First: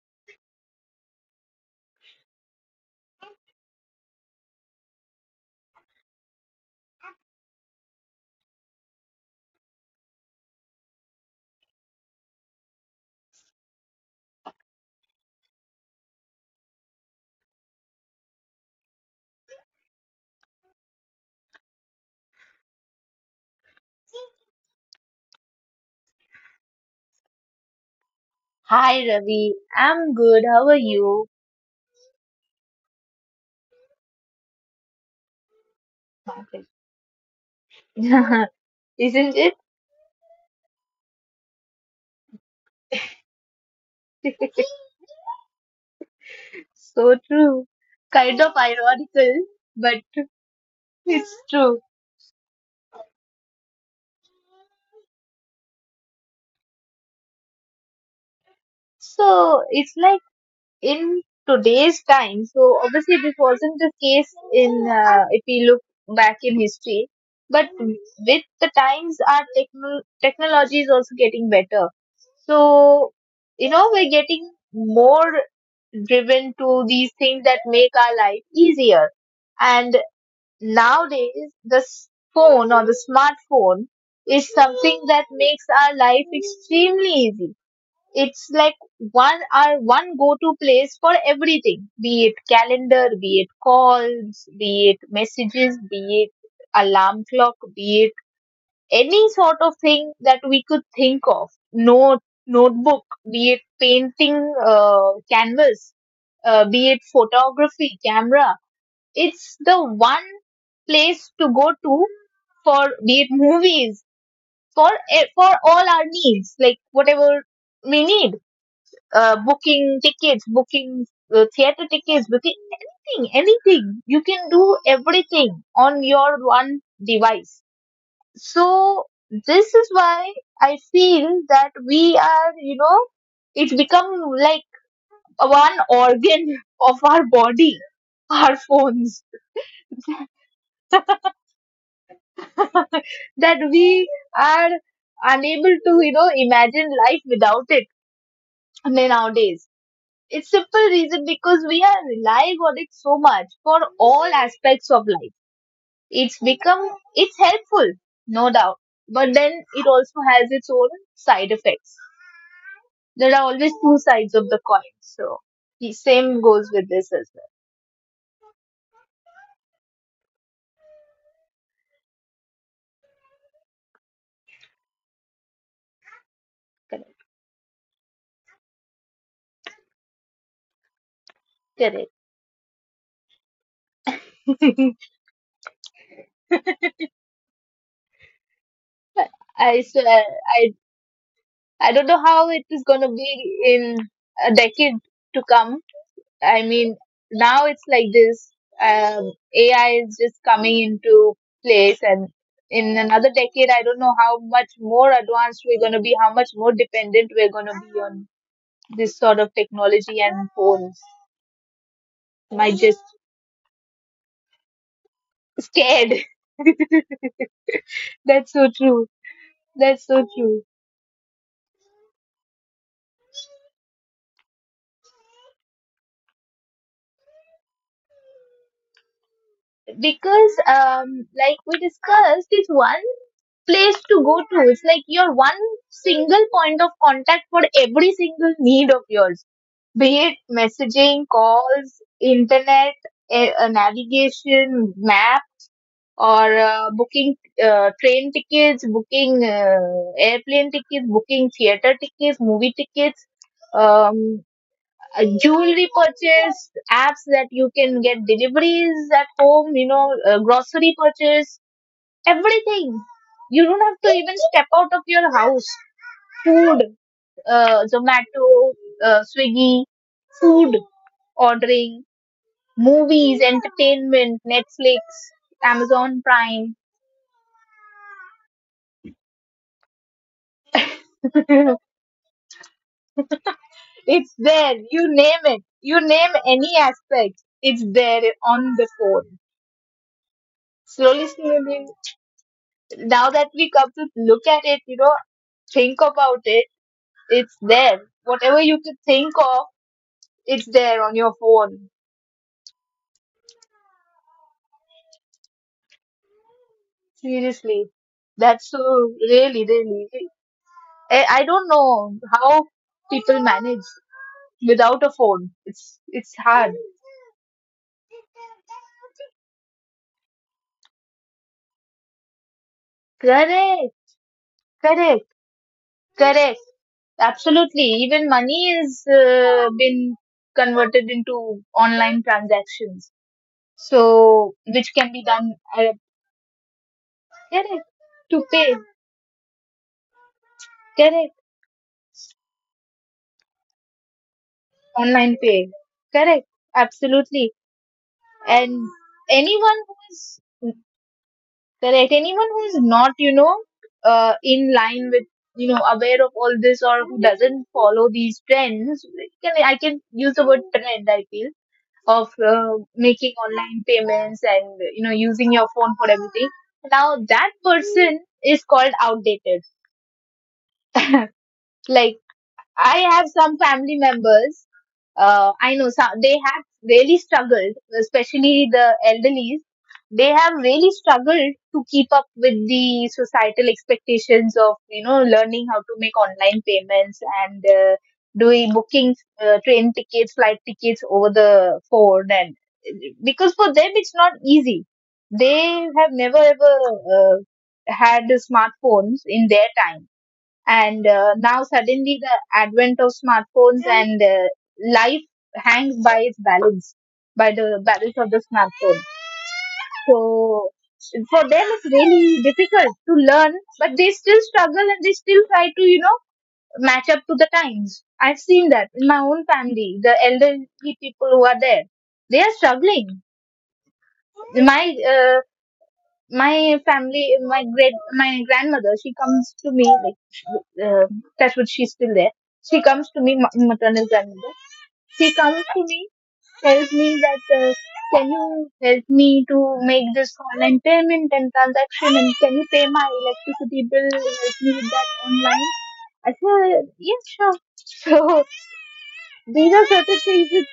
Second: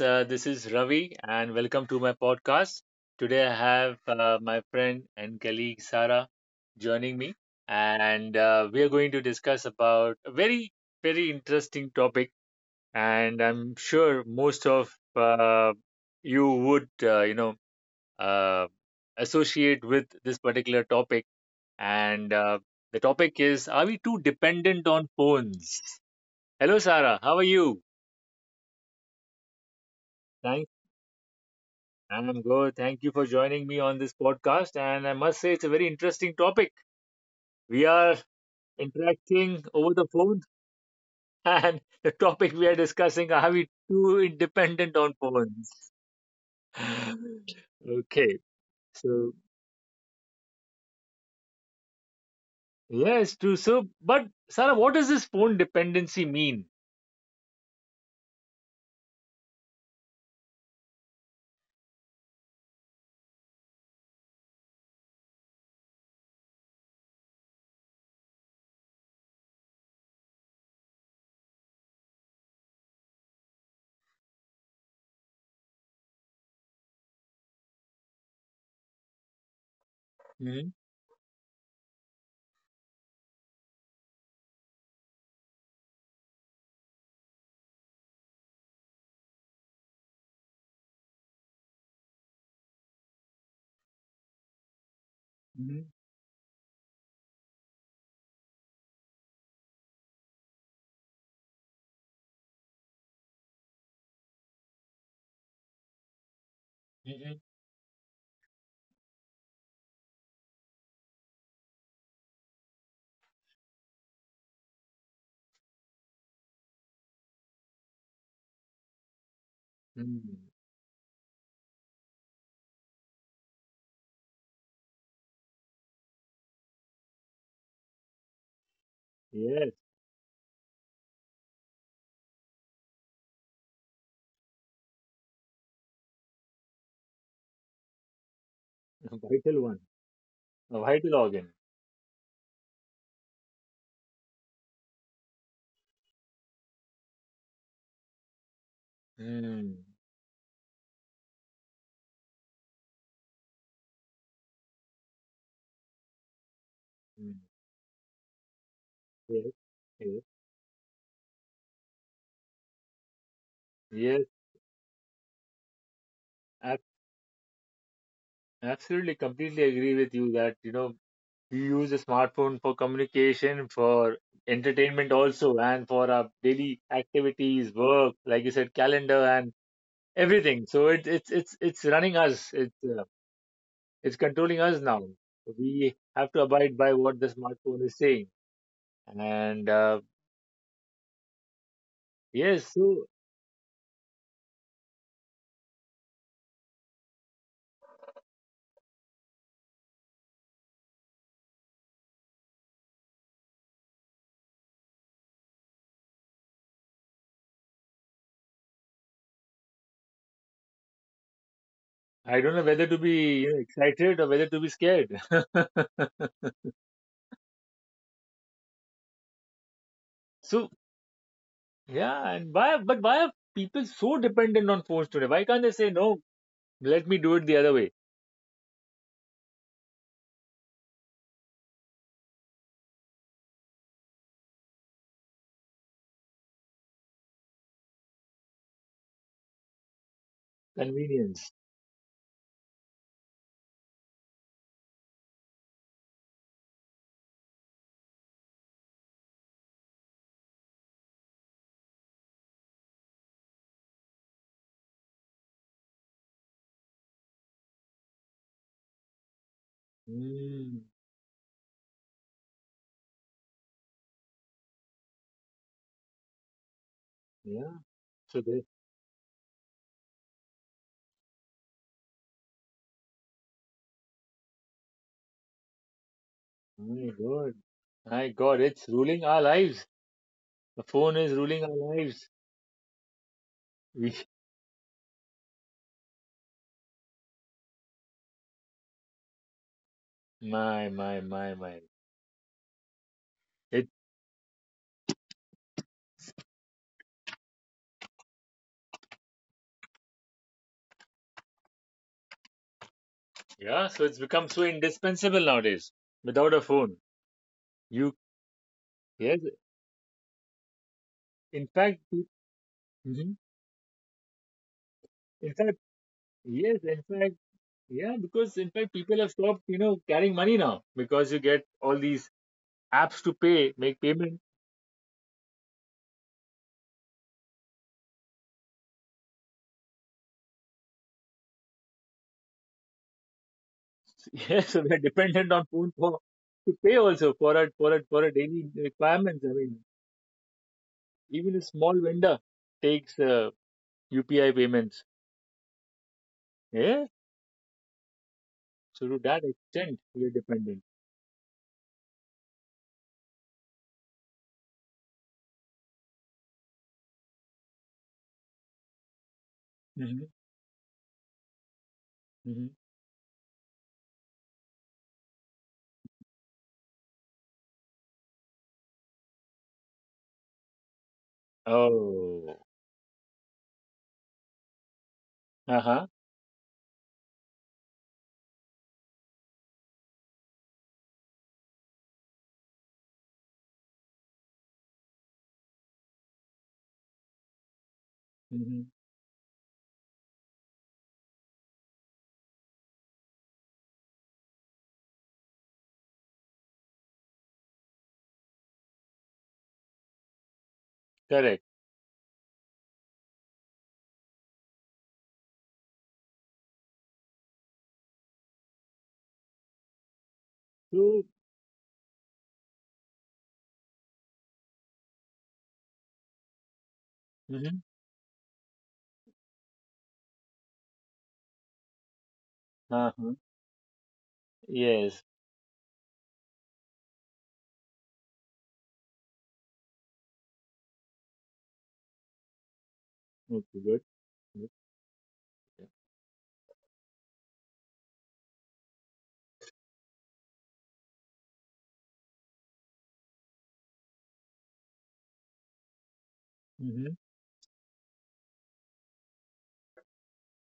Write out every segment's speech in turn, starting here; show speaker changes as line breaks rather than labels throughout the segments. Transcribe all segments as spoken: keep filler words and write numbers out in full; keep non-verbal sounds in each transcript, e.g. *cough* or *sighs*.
Uh, this is Ravi, and welcome to my podcast. Today, I have uh, my friend and colleague Sarah joining me, and uh, we are going to discuss about a very, very interesting topic. And I'm sure most of uh, you would, uh, you know, uh, associate with this particular topic. And uh, the topic is: Are we too dependent on phones? Hello, Sarah. How are you?
Hi Ravi, I'm good. How are you?
I'm good. Thank you for joining me on this podcast. And I must say, it's a very interesting topic.
*laughs*
We are
Isn't it?
interacting over the phone, *laughs* and the topic we are discussing are we too
*laughs*
dependent on phones? *sighs*
So
*laughs*
true. Kind
Okay.
of ironical,
So,
but it's true.
yes, true. So, but Sarah, what does this phone dependency mean?
So it's like in today's time. So obviously this wasn't the case in, uh, if we look back in history. But with the times, our techno- technology is also getting better. So, you know, we're getting more driven to these things that make our life easier. And
hmm
nowadays, the s- phone or the smartphone is something that makes our life extremely easy. It's like one our one go-to place for everything, be it calendar, be it calls, be it messages,
hmm
be it alarm clock, be it any sort of thing that we could think of, note notebook be it painting, uh, canvas, uh, be it
hmm
photography camera. It's the one place to go to, for be it movies, for e- for all our needs, like whatever we need, uh, booking
hmm
tickets, booking, uh, theater tickets, booking anything anything you can do everything on your one device. So this
Yes,
is why I feel that we are, you know it become like one organ *laughs* of our body, our phones,
a vital one, a vital organ.
that we are unable to, you know imagine life without it nowadays.
Mm-hmm.
It's simple reason because we are relying on it so much for all aspects of life. It's become, it's helpful, no doubt, but then
Yes.
it also has its own side effects. There are always two
Yes,
sides of the coin, so the same goes with
yes,
this as
absolutely, completely agree with you that you know we use a smartphone for communication, for entertainment also, and for our daily
well.
activities, work, like you said, calendar and everything. So it, it's it's it's
Correct,
running us. It's uh, it's controlling
correct.
us
*laughs*
now. We have to abide by what the smartphone is saying. And
I
uh,
swear, i i don't know how it
yes,
is going to
so
be in a decade to come. I mean, now it's like this. Um, A I is just coming into place, and in another decade, I don't know how much more advanced we're going to be, how much more dependent we're going to be on this sort of technology and phones.
I don't
My
know whether
just
to be you know, excited or whether to be scared. *laughs*
scared. *laughs* That's so true. That's so true.
So yeah, and why but why are people so dependent on phones today? Why can't they say no? Let me do it the other way.
Because, um, like we discussed, it's one place to go to. It's like your one single point of contact for every single need of yours, be it messaging,
Convenience.
calls, internet, a, a navigation, map, or uh, booking, uh, train tickets, booking, uh, airplane tickets, booking theater tickets, movie tickets, um, uh, jewelry purchase, apps that you can get deliveries at home, you know, uh,
Mm,
grocery purchase, everything. You don't have to even step out of your house. Food,
yeah.
uh,
So
Zomato,
they,
uh, Swiggy, food ordering, movies, entertainment, Netflix, Amazon Prime.
my God, my God, it's ruling our lives. The phone is ruling
*laughs*
our lives. We,
It's there. You name it. You name any aspect. It's there on the phone.
my, my,
Slowly,
my, my.
slowly. Now that we come
It,
to look at it, you know, think about it. It's there. Whatever you could think of, it's there on your phone.
yeah. So it's become so indispensable nowadays. Without a phone,
Seriously.
you,
That's so
yes.
really, really. I, I don't
In fact,
know
pe-
how people
Mhm.
manage without a phone.
in fact,
It's it's hard.
yes. In fact, yeah. Because in fact, people have stopped, you know, carrying money now because you get all these apps to pay,
Correct,
make payment.
correct, correct. Absolutely. Even money is, uh, been converted into online transactions. So
Yes, *laughs*
which
we are
can be done,
dependent on
uh,
food for to pay also for our
correct,
for our for our
to
daily
pay.
requirements. I mean,
Correct.
even a small vendor takes uh, U P I payments.
Online pay. Correct.
Yeah,
Absolutely. And
so to that
anyone who
extent, we are
is
dependent.
correct. Anyone who is not, you know, uh, in line with, you know, aware of all this or who doesn't follow these trends, can I can
hmm
use the word trend, I feel, of uh,
hmm
making online payments and you know using your phone for everything. Now that person is called outdated. Like,
Oh,
I have some family members. Uh, I
uh
know
huh.
some, they have really struggled, especially the elderlies. They have really struggled to keep up with the societal expectations of you know learning how to make online payments and, uh, doing
hmm
bookings, uh, train tickets, flight tickets over the phone, and because for them it's not easy. They have never ever uh, had smartphones in their time and, uh, now
Correct.
suddenly the advent of smartphones and, uh, life hangs by its balance, by the balance of the smartphone. So
So,
for them it's really difficult to learn, but they still struggle and they still try to, you know match up to the
hmm
times. I've seen that in my own family, the elderly people who are there, they are
uh
struggling.
huh.
my
Yes.
uh, my family, my great, my grandmother, she comes to me, like, sh- uh, that's what, she's still there. She comes to me, ma-
Okay.
maternal
Good.
grandmother. She comes to me, tells me that, uh, can you help me to make this online payment and transaction, and can you pay my electricity bill, help me with that online? I said,
Mm-hmm.
yes, sure. *laughs* So these are certain things that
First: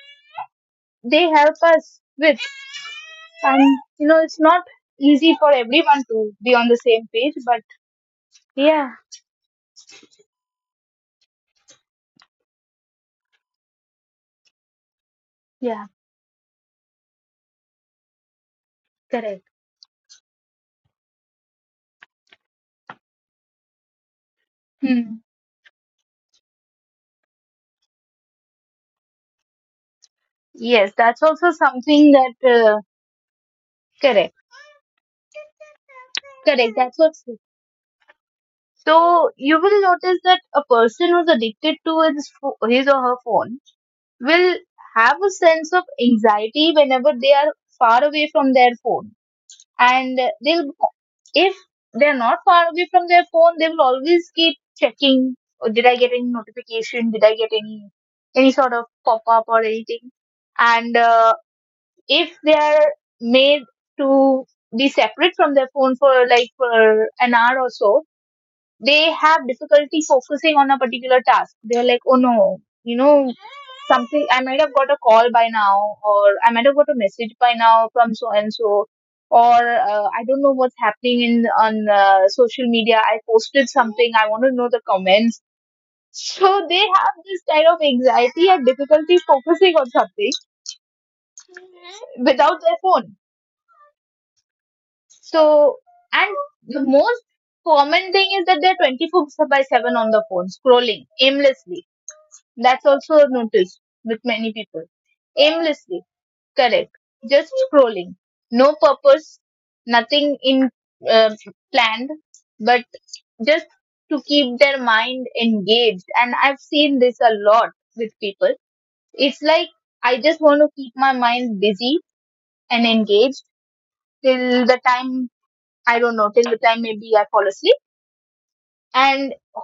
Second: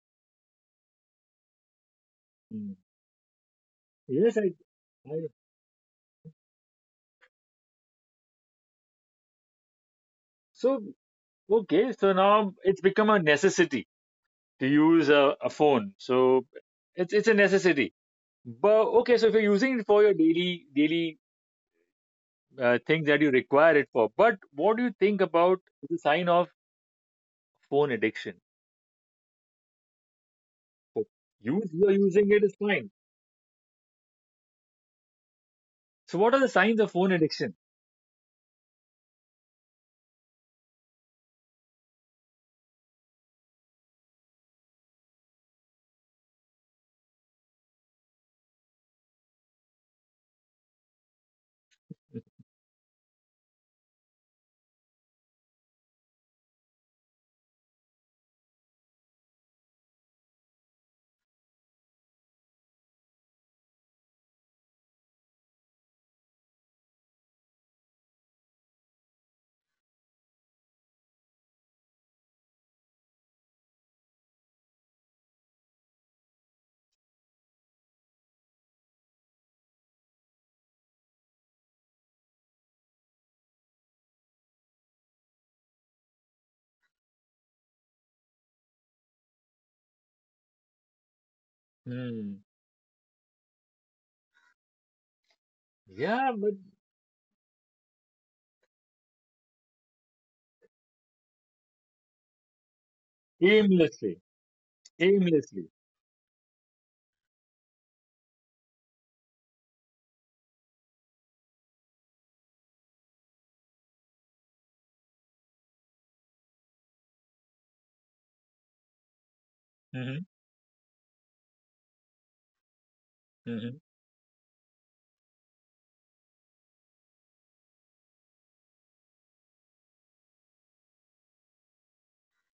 they help us with.
mm
And, you know,
Yes,
it's
I,
not
I.
easy for everyone to be on the same page, but yeah,
So okay. So now it's become a necessity to use a, a
yeah,
phone. So it's it's a necessity. But okay, so if
correct.
you're using it for your daily daily uh, things that you require it for, but what do you
Hmm.
think about the sign of phone addiction?
Yes,
So
that's also
use you're
something
using
that,
it is
uh,
fine.
correct,
So what are the
correct.
signs of
That's
phone
what's,
addiction?
so you will notice that a person who's addicted to his pho- his or her phone will have a sense of anxiety whenever they are far away from their phone, and they'll if they're not far away from their phone, they will always keep checking. Oh, did I get any notification? Did I get any any sort of pop up or anything? And uh, if they are made to be separate from their phone for, like, for an hour or so, they have difficulty focusing on a particular task. They're like, oh no, you know, something, I might have got a call by now, or I might have got a message by now from so and so, or uh, I don't know what's happening in, on uh, social media. I posted something, I want to know the comments. So they have this kind of anxiety and difficulty focusing on something
Hmm.
without their phone. So,
Yeah,
and
but
the most common thing is that they're twenty-four by seven on the phone, scrolling aimlessly. That's also noticed with
aimlessly,
many people.
aimlessly.
Aimlessly, correct. Just scrolling. No purpose, nothing in uh, planned, but just to keep their mind engaged. And I've seen this a lot with people. It's like, I
hmm
just want to keep my mind busy and engaged
hmm
till the time, I don't know, till the time maybe I fall asleep. And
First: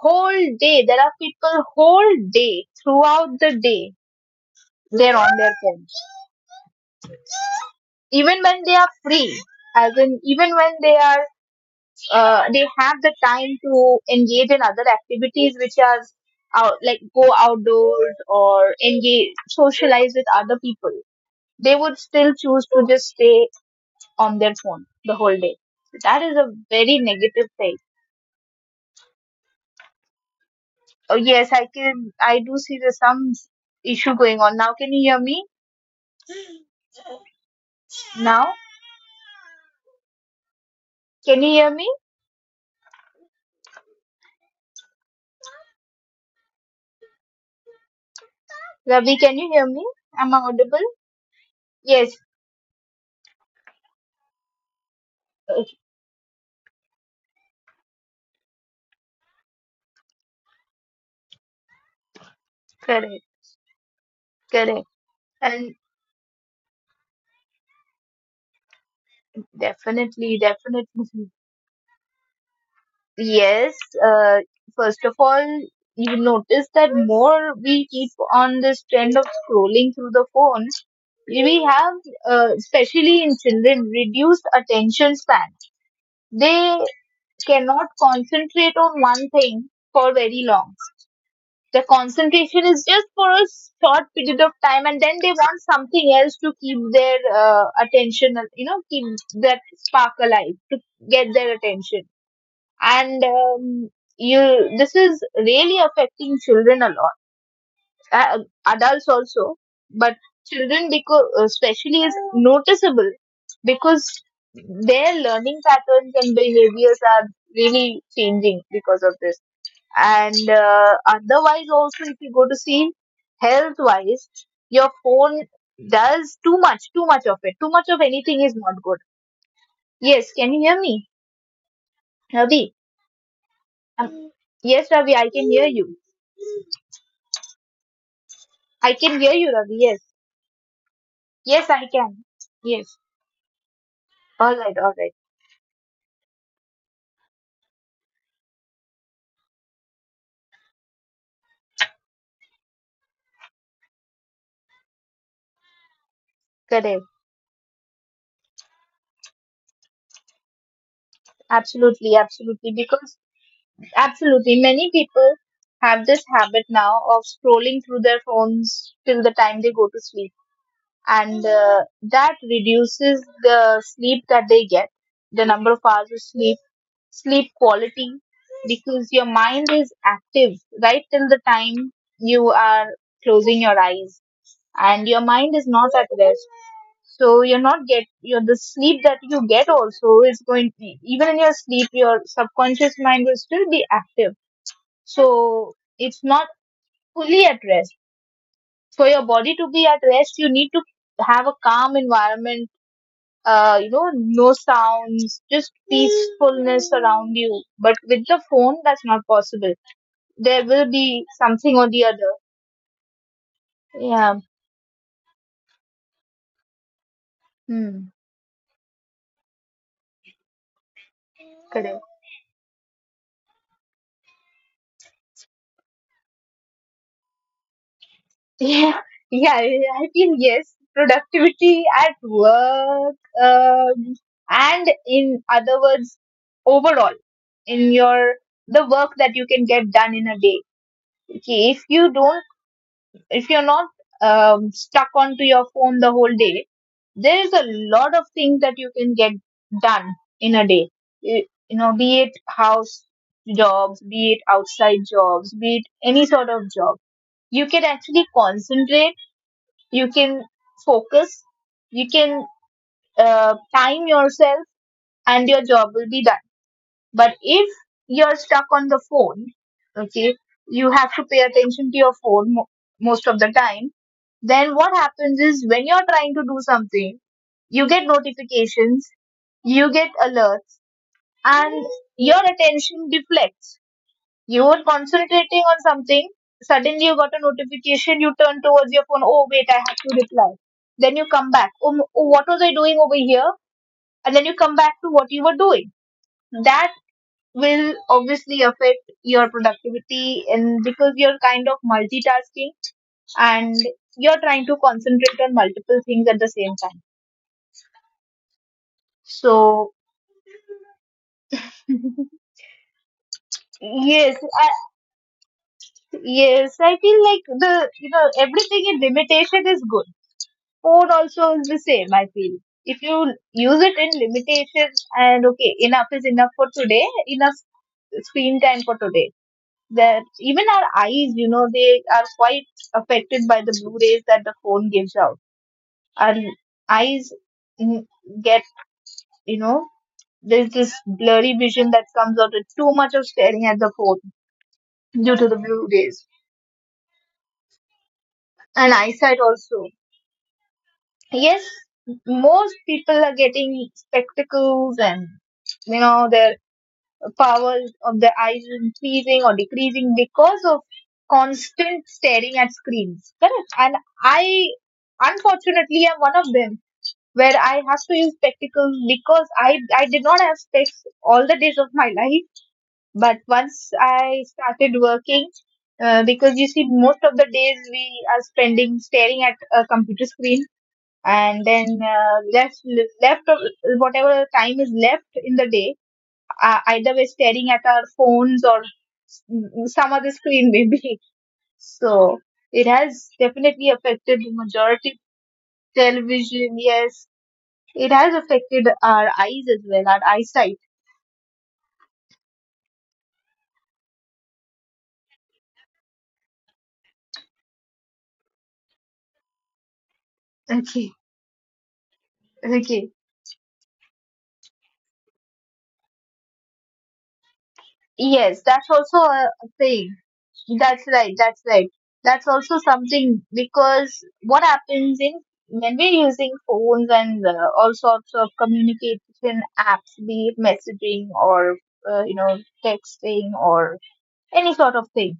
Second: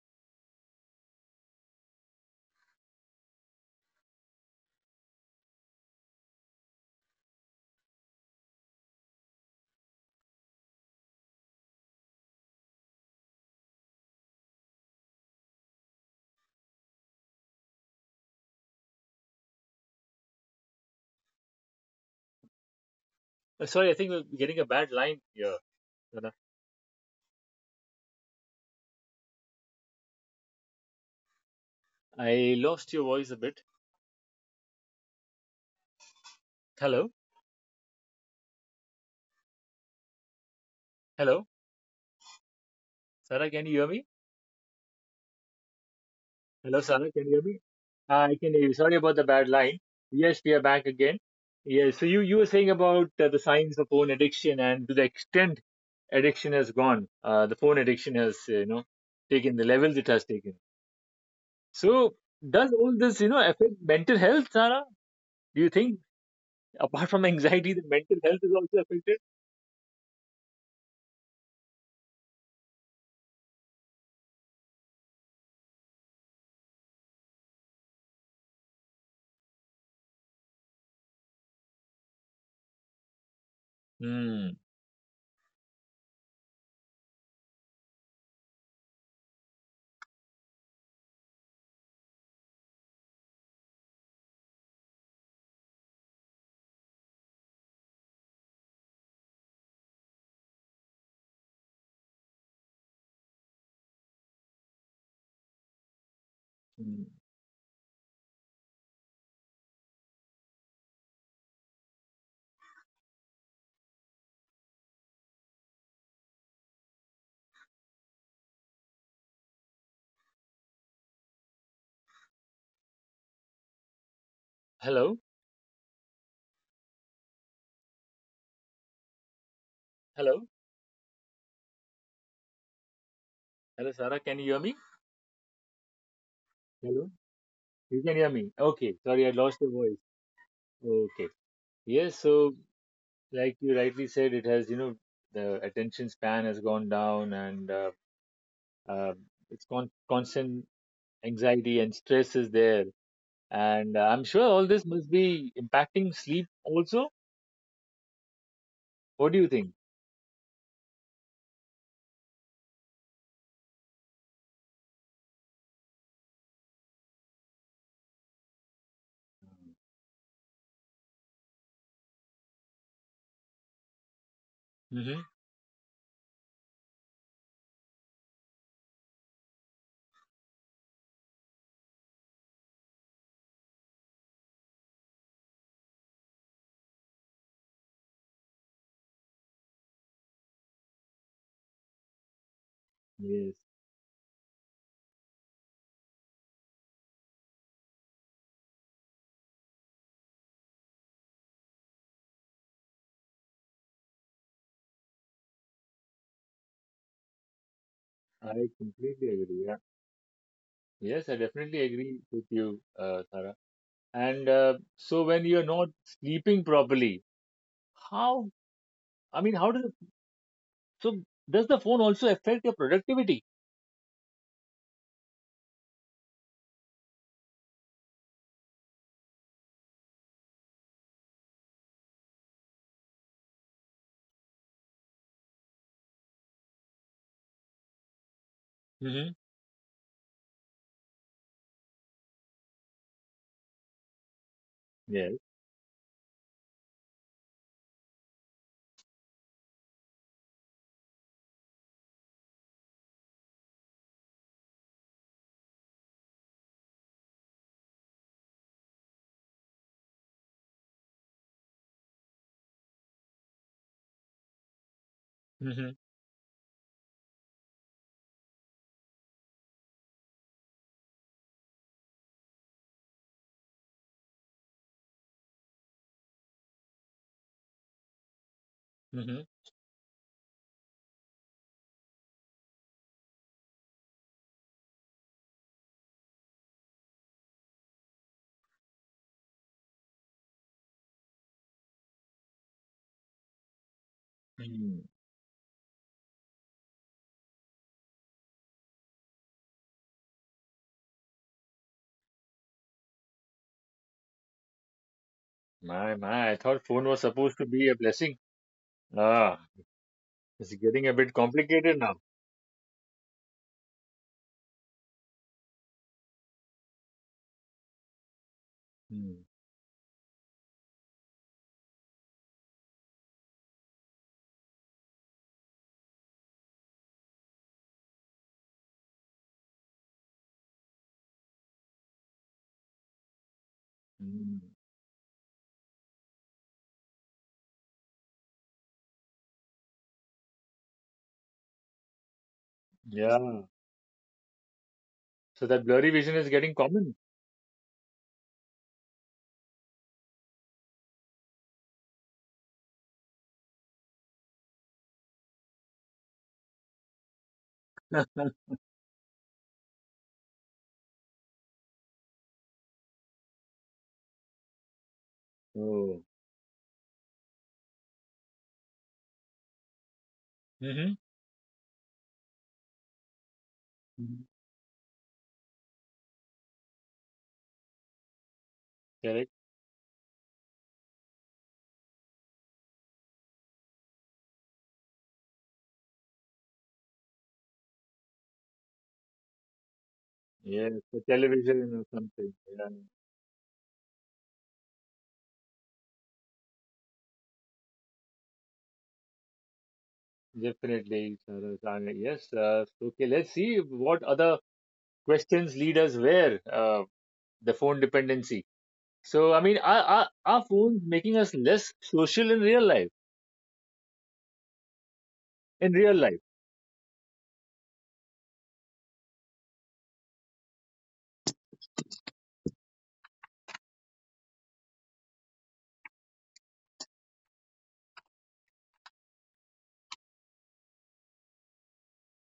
whole day, there are people whole day, throughout the day, they're on their phones. Even when they are free, as in, even when they are, uh, they have the time to engage in other
Uh, Sorry, I
activities,
think we're
which
getting a
are
bad line here.
out,
Sana.
like go outdoors or engage, socialize with other people, they would still choose to just stay
I
on
lost
their
your
phone
voice a
the
bit.
whole day. That is a very negative thing.
Hello?
Oh yes, I can. I do see there's some issue going on now. Can you hear me?
Hello? Sarah,
Now,
can you hear me?
can you hear me,
Hello, Sarah. Can you hear me? Uh, I can hear you. Sorry about the bad line. Yes, we are back again.
Ravi? Can you hear
Yes. So
me?
you you were
Am I
saying
audible?
about uh, the signs
Yes.
of phone addiction and to the extent addiction
Okay,
has gone, uh, the phone addiction has uh, you know taken the levels it has taken.
correct.
So does all this you know
Correct.
affect
And
mental health, Sarah? Do you think apart from
definitely,
anxiety, the
definitely.
mental health is also affected?
Yes. Uh, first of all, you notice that more we keep on this trend of scrolling through the phone, we have, uh, especially in children, reduced attention span. They
Hmm.
cannot concentrate on one thing for very long. The concentration is just for a short period of time, and then they want something else to keep their uh, attention, you know, keep that spark alive to get their attention. And um, you, this is really affecting children a lot, uh, adults also,
Hmm.
but children because especially is noticeable because their learning patterns and behaviors are really changing because of this. And uh, otherwise, also if you go to see health wise, your phone does too much, too much of it. Too much of
Hello.
anything is not good. Yes, can you hear me, Ravi?
Hello.
Um, yes, Ravi, I can hear you.
Hello, Sarah. Can you hear me?
I can hear you, Ravi.
Hello.
Yes,
You can hear me.
yes,
Okay.
I
Sorry, I
can.
lost your voice.
Yes.
Okay.
All right, all
Yes.
right.
So, like you rightly said, it has, you know, the attention span has gone down and uh, uh, it's con- constant anxiety and stress is there. And uh,
Correct.
I'm sure all this must be impacting sleep also.
Absolutely,
What do you think?
absolutely. Because absolutely, many people have this habit now of scrolling through their phones till the time they go to sleep, and uh, that reduces the sleep that they get, the number of hours of sleep, sleep quality,
hmm
because your mind is active right till the time you are closing your eyes, and your mind is not at rest, so you're not get your the sleep that you get also is going, even in your sleep your subconscious mind will still be active, so it's
Yes,
not fully at rest. For your body to be at rest you need to have a calm environment, uh, you know no sounds, just peacefulness around you, but with the phone that's not possible. There will be
I
something or the
completely
other.
agree. Yeah. Yes, I
Yeah.
definitely agree with you, uh, Sarah. And uh,
Hmm.
so when you're not sleeping properly, how,
Correct.
I mean, how does, the- so does the phone also affect your productivity?
*laughs* Yeah, yeah, yeah, I feel yes. Productivity at work, um, and in other words, overall, in your the work that you can get done in a day. Okay, if you
hmm
don't, if you're not um, stuck onto your phone the whole day, there is a lot
Yes.
of things that you can get done in a day. You, you know, be it house jobs, be it outside jobs, be it any sort of job. You can actually concentrate, you can focus, you can uh, time yourself, and your job will be done. But if
hmm
you're stuck on the phone, okay, you have to pay attention to your phone mo- most of the time. Then what happens is when you're trying to do something, you get notifications, you get alerts, and your attention deflects. You were concentrating on something, suddenly you got a notification, you turn towards your phone, oh wait, I have to reply. Then you come back, oh, m- oh, what was I doing over here? And then you come back to what you were doing. That
hmm
will obviously affect your productivity, and because you're kind of multitasking and you're trying to concentrate on multiple things at the same time.
My, my, I thought phone was
So
supposed to be a blessing. Ah,
*laughs*
it's getting a bit
yes,
complicated now.
I, yes, I feel like the you know everything in limitation is good. Phone also is the
Hmm.
same, I feel. If you use it in limitation and okay, enough is enough for today, enough screen time for today. That even our eyes, you know, they are quite affected by the blue rays that the phone gives out. Our
Hmm.
eyes mm, get, you know, there's this blurry vision that comes out with too much of staring at the phone due to the blue rays.
Yeah. So that
And
blurry vision is
eyesight
getting
also.
common.
Yes, most people are getting spectacles, and you know their power of their eyes is increasing or decreasing because of constant staring at screens. Correct. And I, unfortunately, am one of them, where I have to use spectacles,
Oh.
because I I did not have specs all the days of my life. But once
Mm-hmm.
I started working, uh, because you see most
hmm
of the days we are spending staring at a computer screen, and then
Correct.
uh, left left of whatever time is left in the day, uh, either we're staring at our phones or s- some other screen maybe. *laughs* So it has
Yes,
definitely
the
affected the
television or
majority.
something. Yeah,
Television. Yes, it has affected our eyes as well, our eyesight.
definitely. Saroj. Uh, Yes. Uh, okay, let's see what other questions lead us where uh, the phone
Okay,
dependency. So, I mean, are,
okay.
are, are phones making us less social in real life?
Yes,
In
that's
real
also
life.
a a thing. That's right. That's right. That's also something. Because what happens in, when we're using phones and uh, all sorts of communication apps, be it messaging or uh, you know texting or any sort of thing,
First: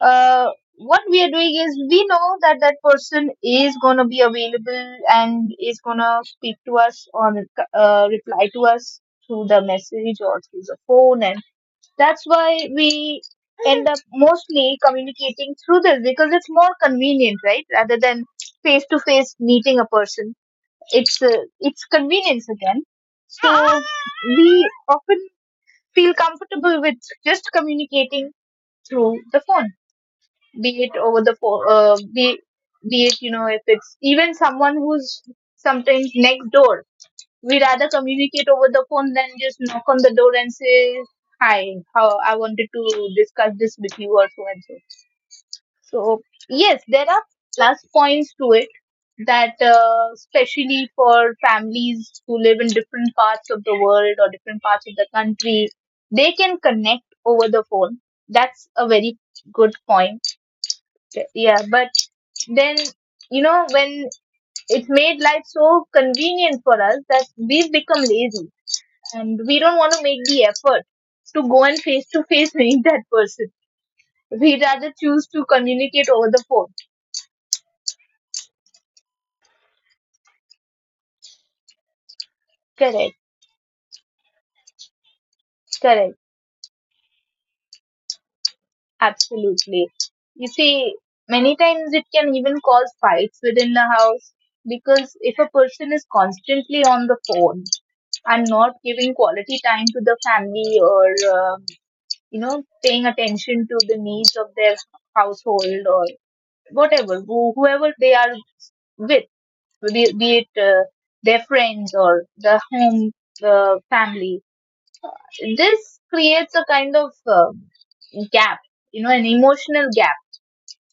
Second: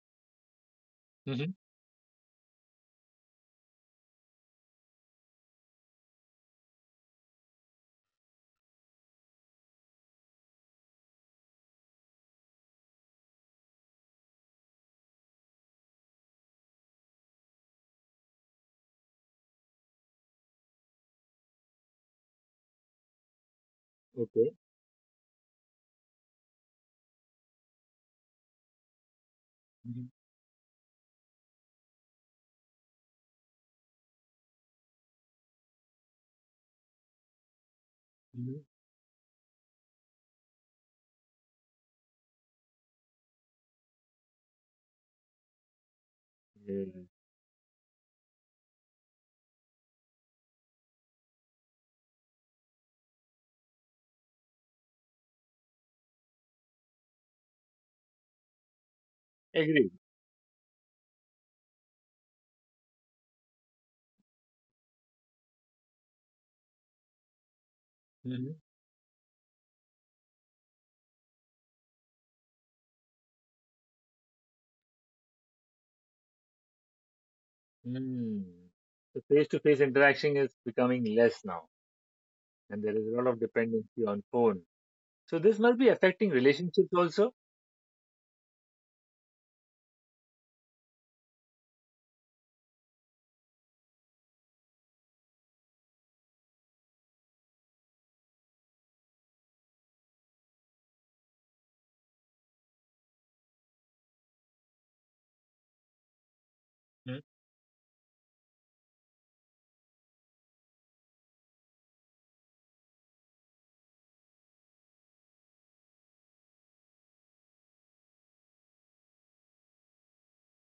uh, what we are
Mm-hmm.
doing is, we know that that person is going to be available and is going to speak to us or uh, reply to us through the message or through the phone. And that's why we end up mostly communicating through this, because it's more convenient, right? Rather than face to face meeting a person, it's uh, it's convenience again. So
Okay.
we often feel comfortable with just communicating through the phone,
Mm-hmm.
be it over the phone, uh, be be it, you know, if it's even someone who's sometimes next door, we rather communicate over
Mm-hmm.
the phone than just knock on the door and say, "Hi, how I wanted to discuss this with you," or so and so. So, yes,
Yeah.
there are plus points to it, that, uh, especially for families who live in different parts of the world or different parts of the country, they can connect over the phone. That's a very good
Agree.
point. Yeah, but then, you know, when it's made life so convenient for us that we've become lazy,
hmm
and we don't want to make the effort to go and face to face *laughs* meet that person. We rather choose to communicate over the phone.
The face-to-face interaction is becoming less now, and there
Correct,
is a lot of dependency on phone. So this must be
correct,
affecting relationships also.
absolutely. You see, many times it can even cause fights within the house, because if a person is constantly on the phone and not giving quality time to the family or um, you know, paying attention to the needs of their household or whatever,
Mm.
who, whoever they are with, be, be it uh, their friends or the home, the family. This creates a kind of uh, gap, you know, an emotional gap,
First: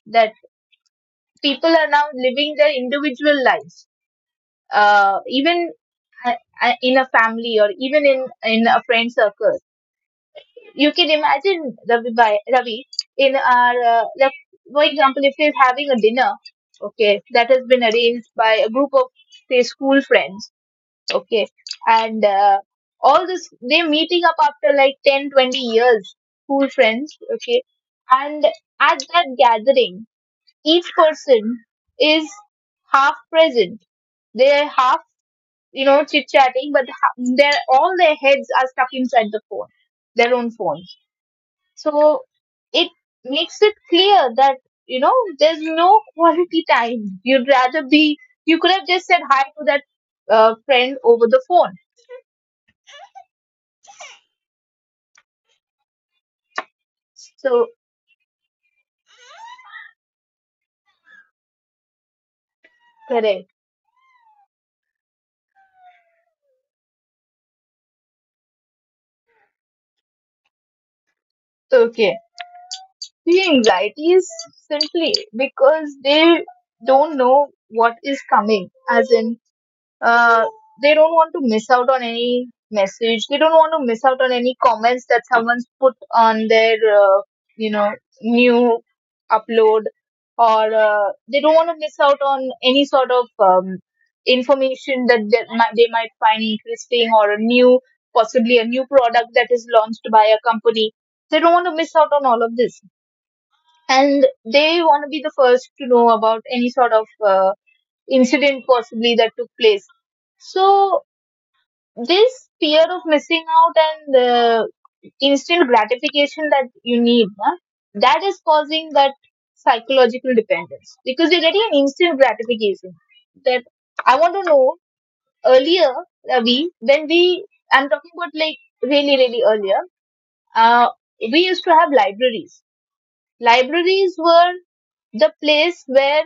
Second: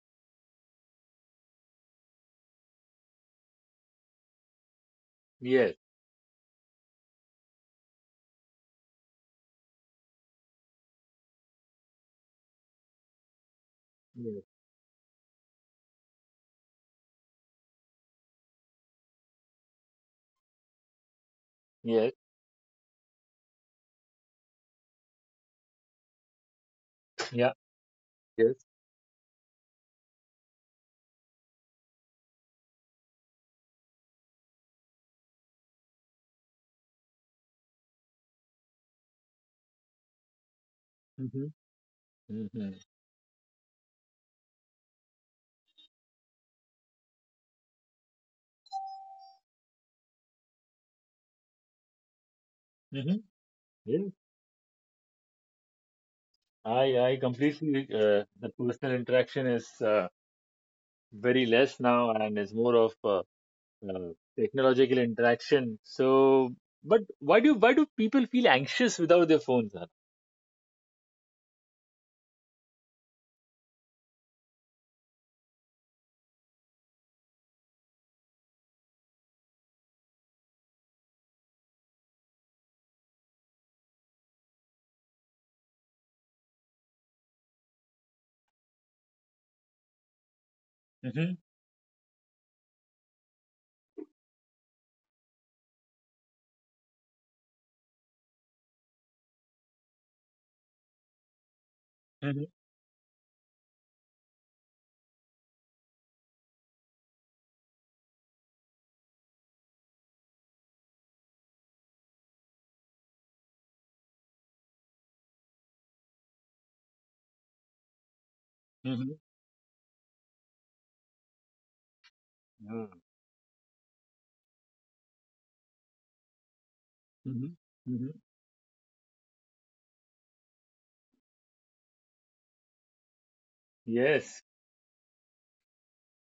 that people are now living their individual lives, uh, even
Yes.
uh, uh, in a family or even in in a friend circle. You can imagine Ravi, by, Ravi, in our uh, like,
Yes.
for example, if we're having a dinner, okay, that has been arranged by a group of, say, school friends, okay,
Yes.
and uh, all this, they're meeting up after like ten, twenty years, school friends,
Yeah.
okay, and
Yes.
at that gathering, each person is half present. They're half, you know, chit chatting, but ha- they're all, their heads are stuck inside the phone, their own phones.
Mm-hmm.
So
Mm-hmm.
it makes it clear that, you know, there's no quality time. You'd rather be, you could have just said hi to that uh, friend over the phone.
Mm-hmm. Yes. I I
So
completely uh, the personal interaction is uh, very less now, and is more of uh,
correct.
uh, technological interaction. So, but why do why do people feel anxious without their phones?
Okay. The anxiety is simply because they don't know what is coming, as in, uh, they don't want to miss out on any message. They don't want to miss out on any comments that someone's put on their, uh, you know, new upload, or uh,
Mm-hmm.
they don't want to miss out on any sort of um, information that they might, they might find interesting, or a new, possibly a new product that is launched by a company. They don't want to miss out on
Mm-hmm.
all of this, and they want to be the first to know about any sort of. Uh, incident possibly that took place. So this fear of missing out and the instant gratification that you need, huh, that is causing
Mm-hmm.
that psychological dependence, because you're getting an instant gratification. That I want to know. Earlier, Ravi, when we,
hmm
I'm
hmm
talking about like really really earlier, uh, we used to have libraries. Libraries
Yes,
were the place where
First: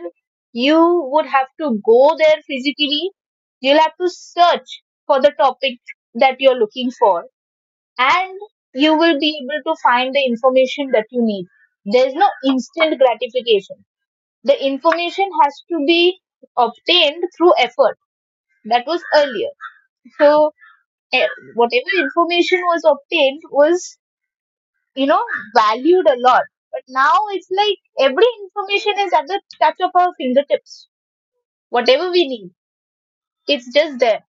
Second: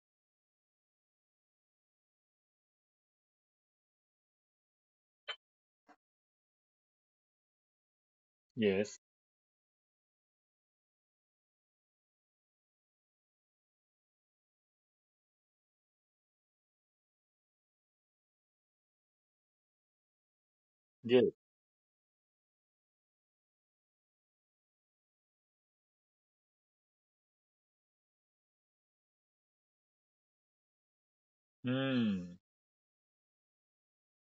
you would have to go there physically. You'll have to search for the topic that you're looking for, and you
yes,
will be able to find the information that you need. There's no instant gratification. The information has to be obtained through effort. That was earlier. So, eh,
yes.
whatever information was obtained was, you know, valued a lot. But now it's like every information is at the touch of our fingertips. Whatever we
Mm.
need, it's just there.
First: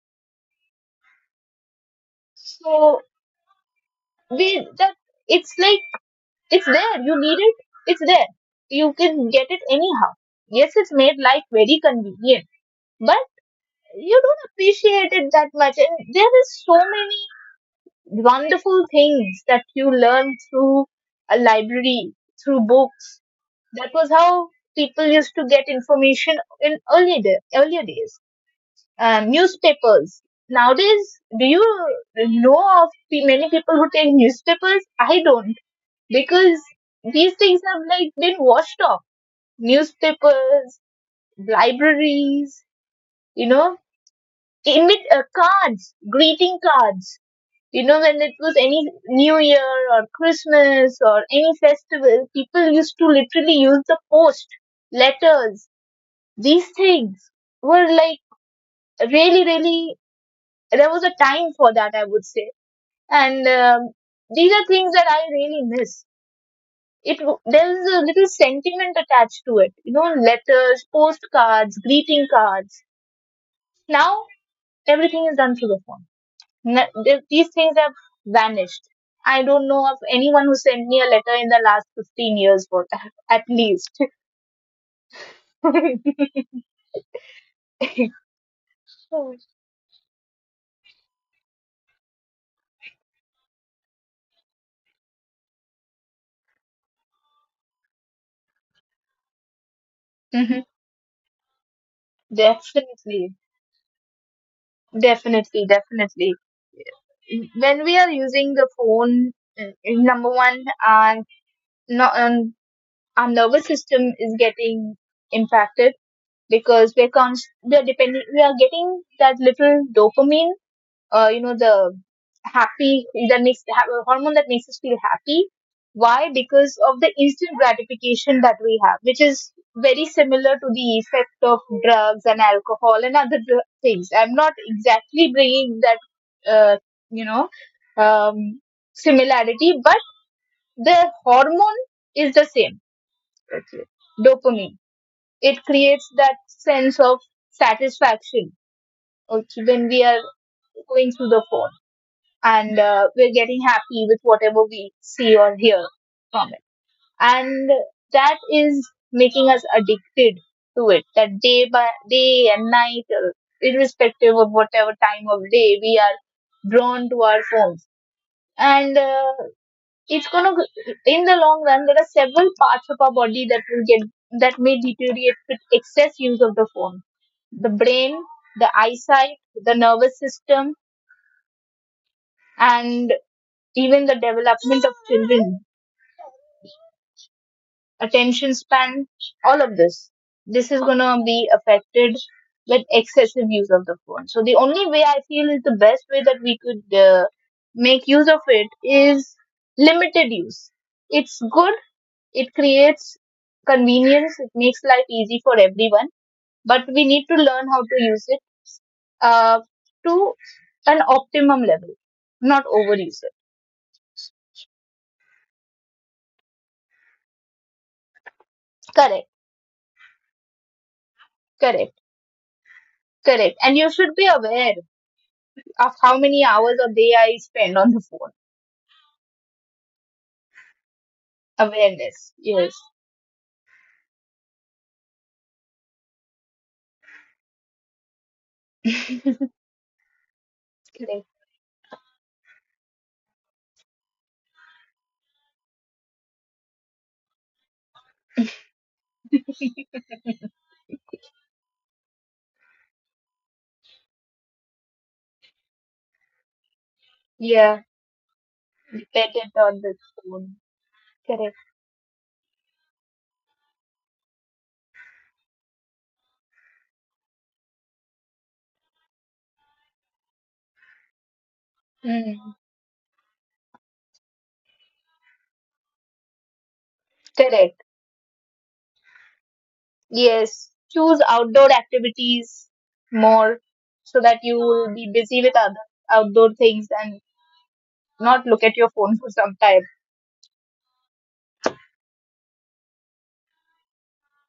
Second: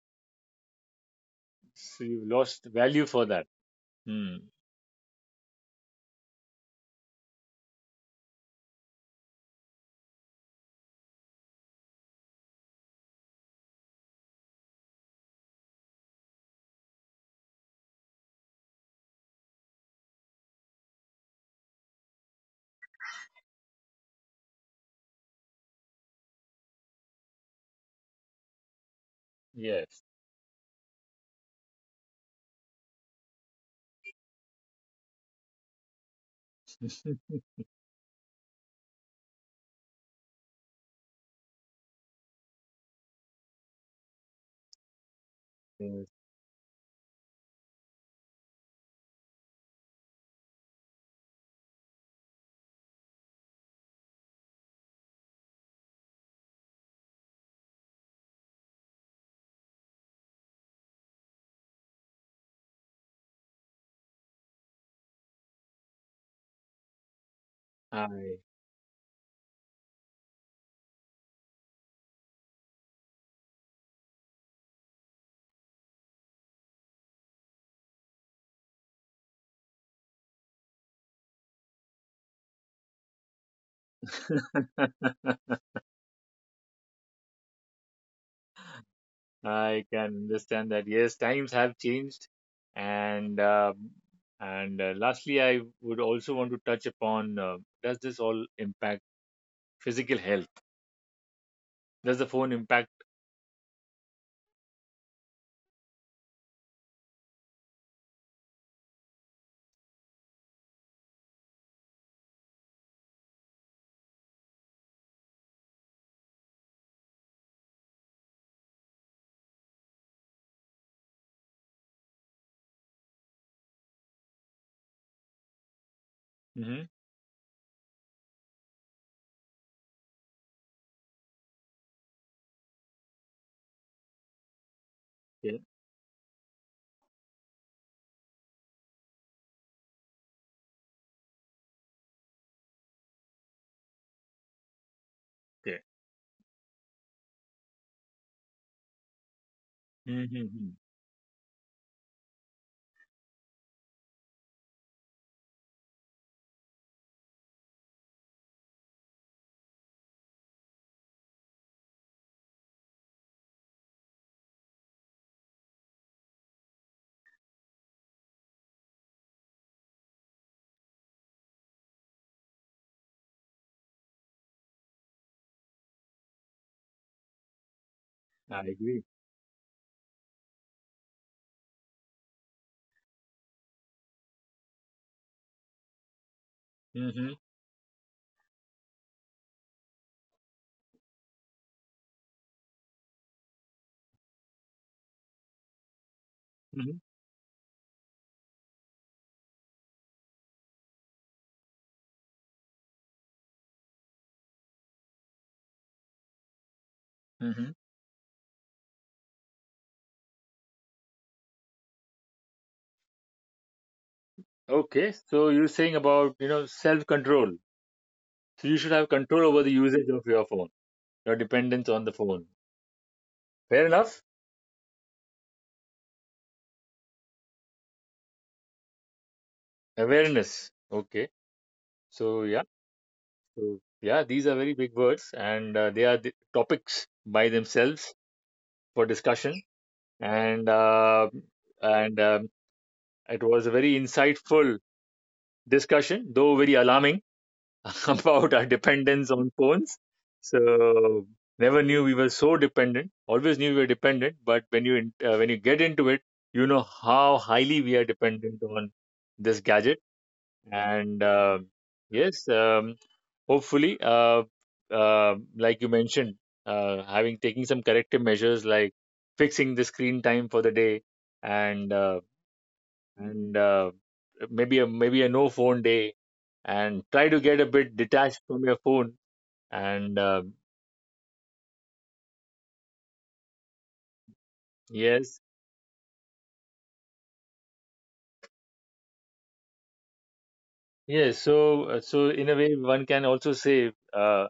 So you lost
So
value for that. Mm.
we, that, it's like, it's there, you need it, it's there, you can get it anyhow. Yes, it's made life very convenient, but you don't appreciate it that much. And there is so many wonderful things that you learn through a library, through books. That was how people used to get information in earlier day, earlier days. Um,
Yes.
newspapers. Nowadays, do you know of pe- many people who take newspapers? I don't, because
*laughs*
these things have like been washed off. Newspapers, libraries, you know, emit uh, cards,
Yes.
greeting cards. You know, when it was any New Year or Christmas or any festival, people used to literally use the post, letters. These things were like really, really, there was a time for that, I would say. And um, these are things that I really miss. It w- there's a
I
little sentiment attached to it, you know, letters, postcards, greeting cards. Now everything is done through the phone. Ne- th- these things have vanished. I don't know of anyone who sent me a letter in the last fifteen years for that, *laughs* at least.
*laughs*
*laughs*
I can understand that. Yes, times have changed, and um and uh, lastly, I would also want to touch upon uh, does this all impact physical health?
Mhm.
Does the phone impact?
Definitely, definitely, definitely. When we are using the phone, uh, number one, uh, no, um, our nervous system is getting impacted, because we're const- we are depending, we are getting that little dopamine, uh, you know, the happy that makes ha- hormone that makes us feel happy. Why? Because
Mm-hmm.
of the instant gratification that we have, which is very similar to the effect of drugs and alcohol and other dr- things. I'm not exactly
Yeah.
bringing that uh, you know um, similarity, but the hormone is the same. Okay. Dopamine, it
Okay.
creates that sense of satisfaction. Okay, when we are
Mm-hmm. Mm-hmm.
going through the phone and uh, we're getting happy with whatever we see or hear from it, and that is making us addicted to it, that day by day and night, uh, irrespective of whatever time of day, we are drawn to our phones. And uh, it's gonna g- in the long run, there are several parts of our body that will get, that may deteriorate with excess use of the phone. The brain,
I
the
agree.
eyesight, the nervous system, and even the development of children,
Mm-hmm.
attention span, all of this, this is gonna be affected with excessive use of the phone. So the only way, I feel, is the best way that we could
Mm-hmm.
uh, make use of it, is limited use. It's good. It creates convenience, it makes life easy for everyone, but we need to learn how
Mm-hmm.
to use it uh, to an optimum level, not overuse it.
Okay, so you're saying about, you know, self-control. So you should have
Correct,
control over the usage of your phone, your dependence
correct,
on the phone.
correct. And
Fair
you should be
enough.
aware of how many hours a day I spend on the phone.
Awareness. Okay.
Awareness,
So yeah.
yes,
So yeah, these are very big words, and uh, they are the topics by themselves for discussion. And
correct.
uh, and um, It was a very insightful discussion, though very alarming. *laughs* About our dependence on phones. So never knew we were so dependent. Always knew we were dependent, but when you in- uh, when you get into it, you know how
Yeah,
highly we are dependent on
dependent
this
on the
gadget.
phone.
And
Correct.
uh, yes, um, hopefully, uh, uh, like you mentioned, uh, having taking some corrective measures like fixing the screen time for the day and uh,
Mm.
and uh, maybe a maybe a no phone day and try to get a
Correct.
bit detached from your phone and uh,
Yes. Choose outdoor activities more, so that you will be
yes
busy with other outdoor things and not look at your phone for some time. *laughs*
yes so uh, so in a way one can also say uh,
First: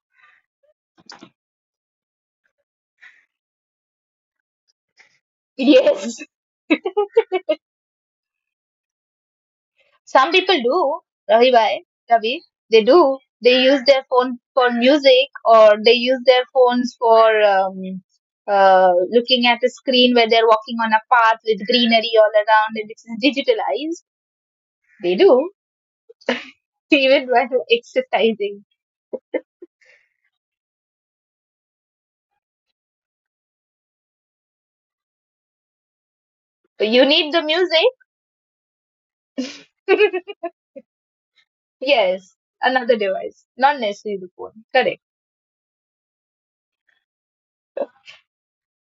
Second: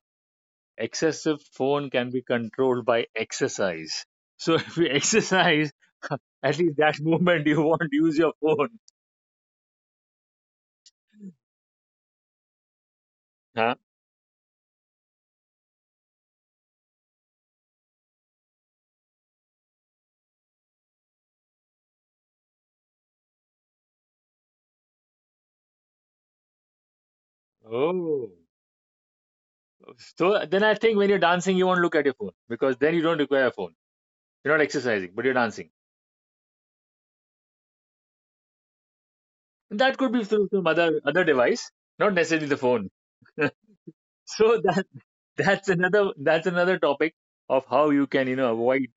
excessive phone can be controlled by exercise so *laughs* if you exercise
Yes,
at least that *laughs* moment you won't use your phone
some people do. Ravi bhai, Ravi, they do. They
huh?
use their phone for music, or they use their phones for um, uh, looking at a screen where they're walking on a path with greenery all around and it's digitalized. They do *laughs* even while
Oh
exercising.
so then I think when you're dancing you won't look at your phone because then you don't require a phone you're not exercising but you're dancing.
But you need the music.
That could be through some other other device,
*laughs*
not
Yes,
necessarily the phone.
another device,
*laughs*
not necessarily the
So
phone.
that
Correct,
that's another that's another topic of how you can you know avoid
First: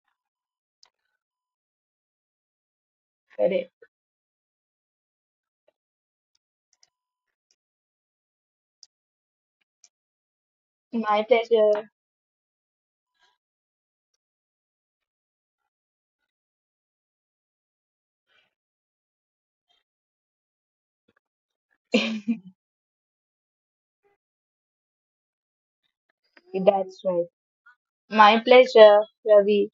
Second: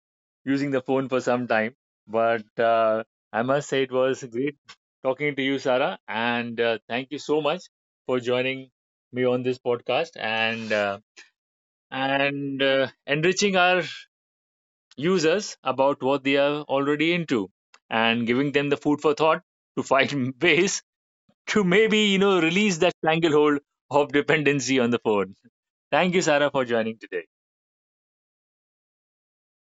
using the phone for some time. But uh, I must say
correct.
it was great talking to you, Sarah, and uh, thank you so much for joining me on this podcast and uh,
My pleasure.
and uh, enriching our users about what they are already into and giving them the food for thought to find *laughs* ways to maybe you know release that stranglehold of dependency on the phone. Thank you, Sarah, for joining
That's
today.
right. My pleasure, Ravi.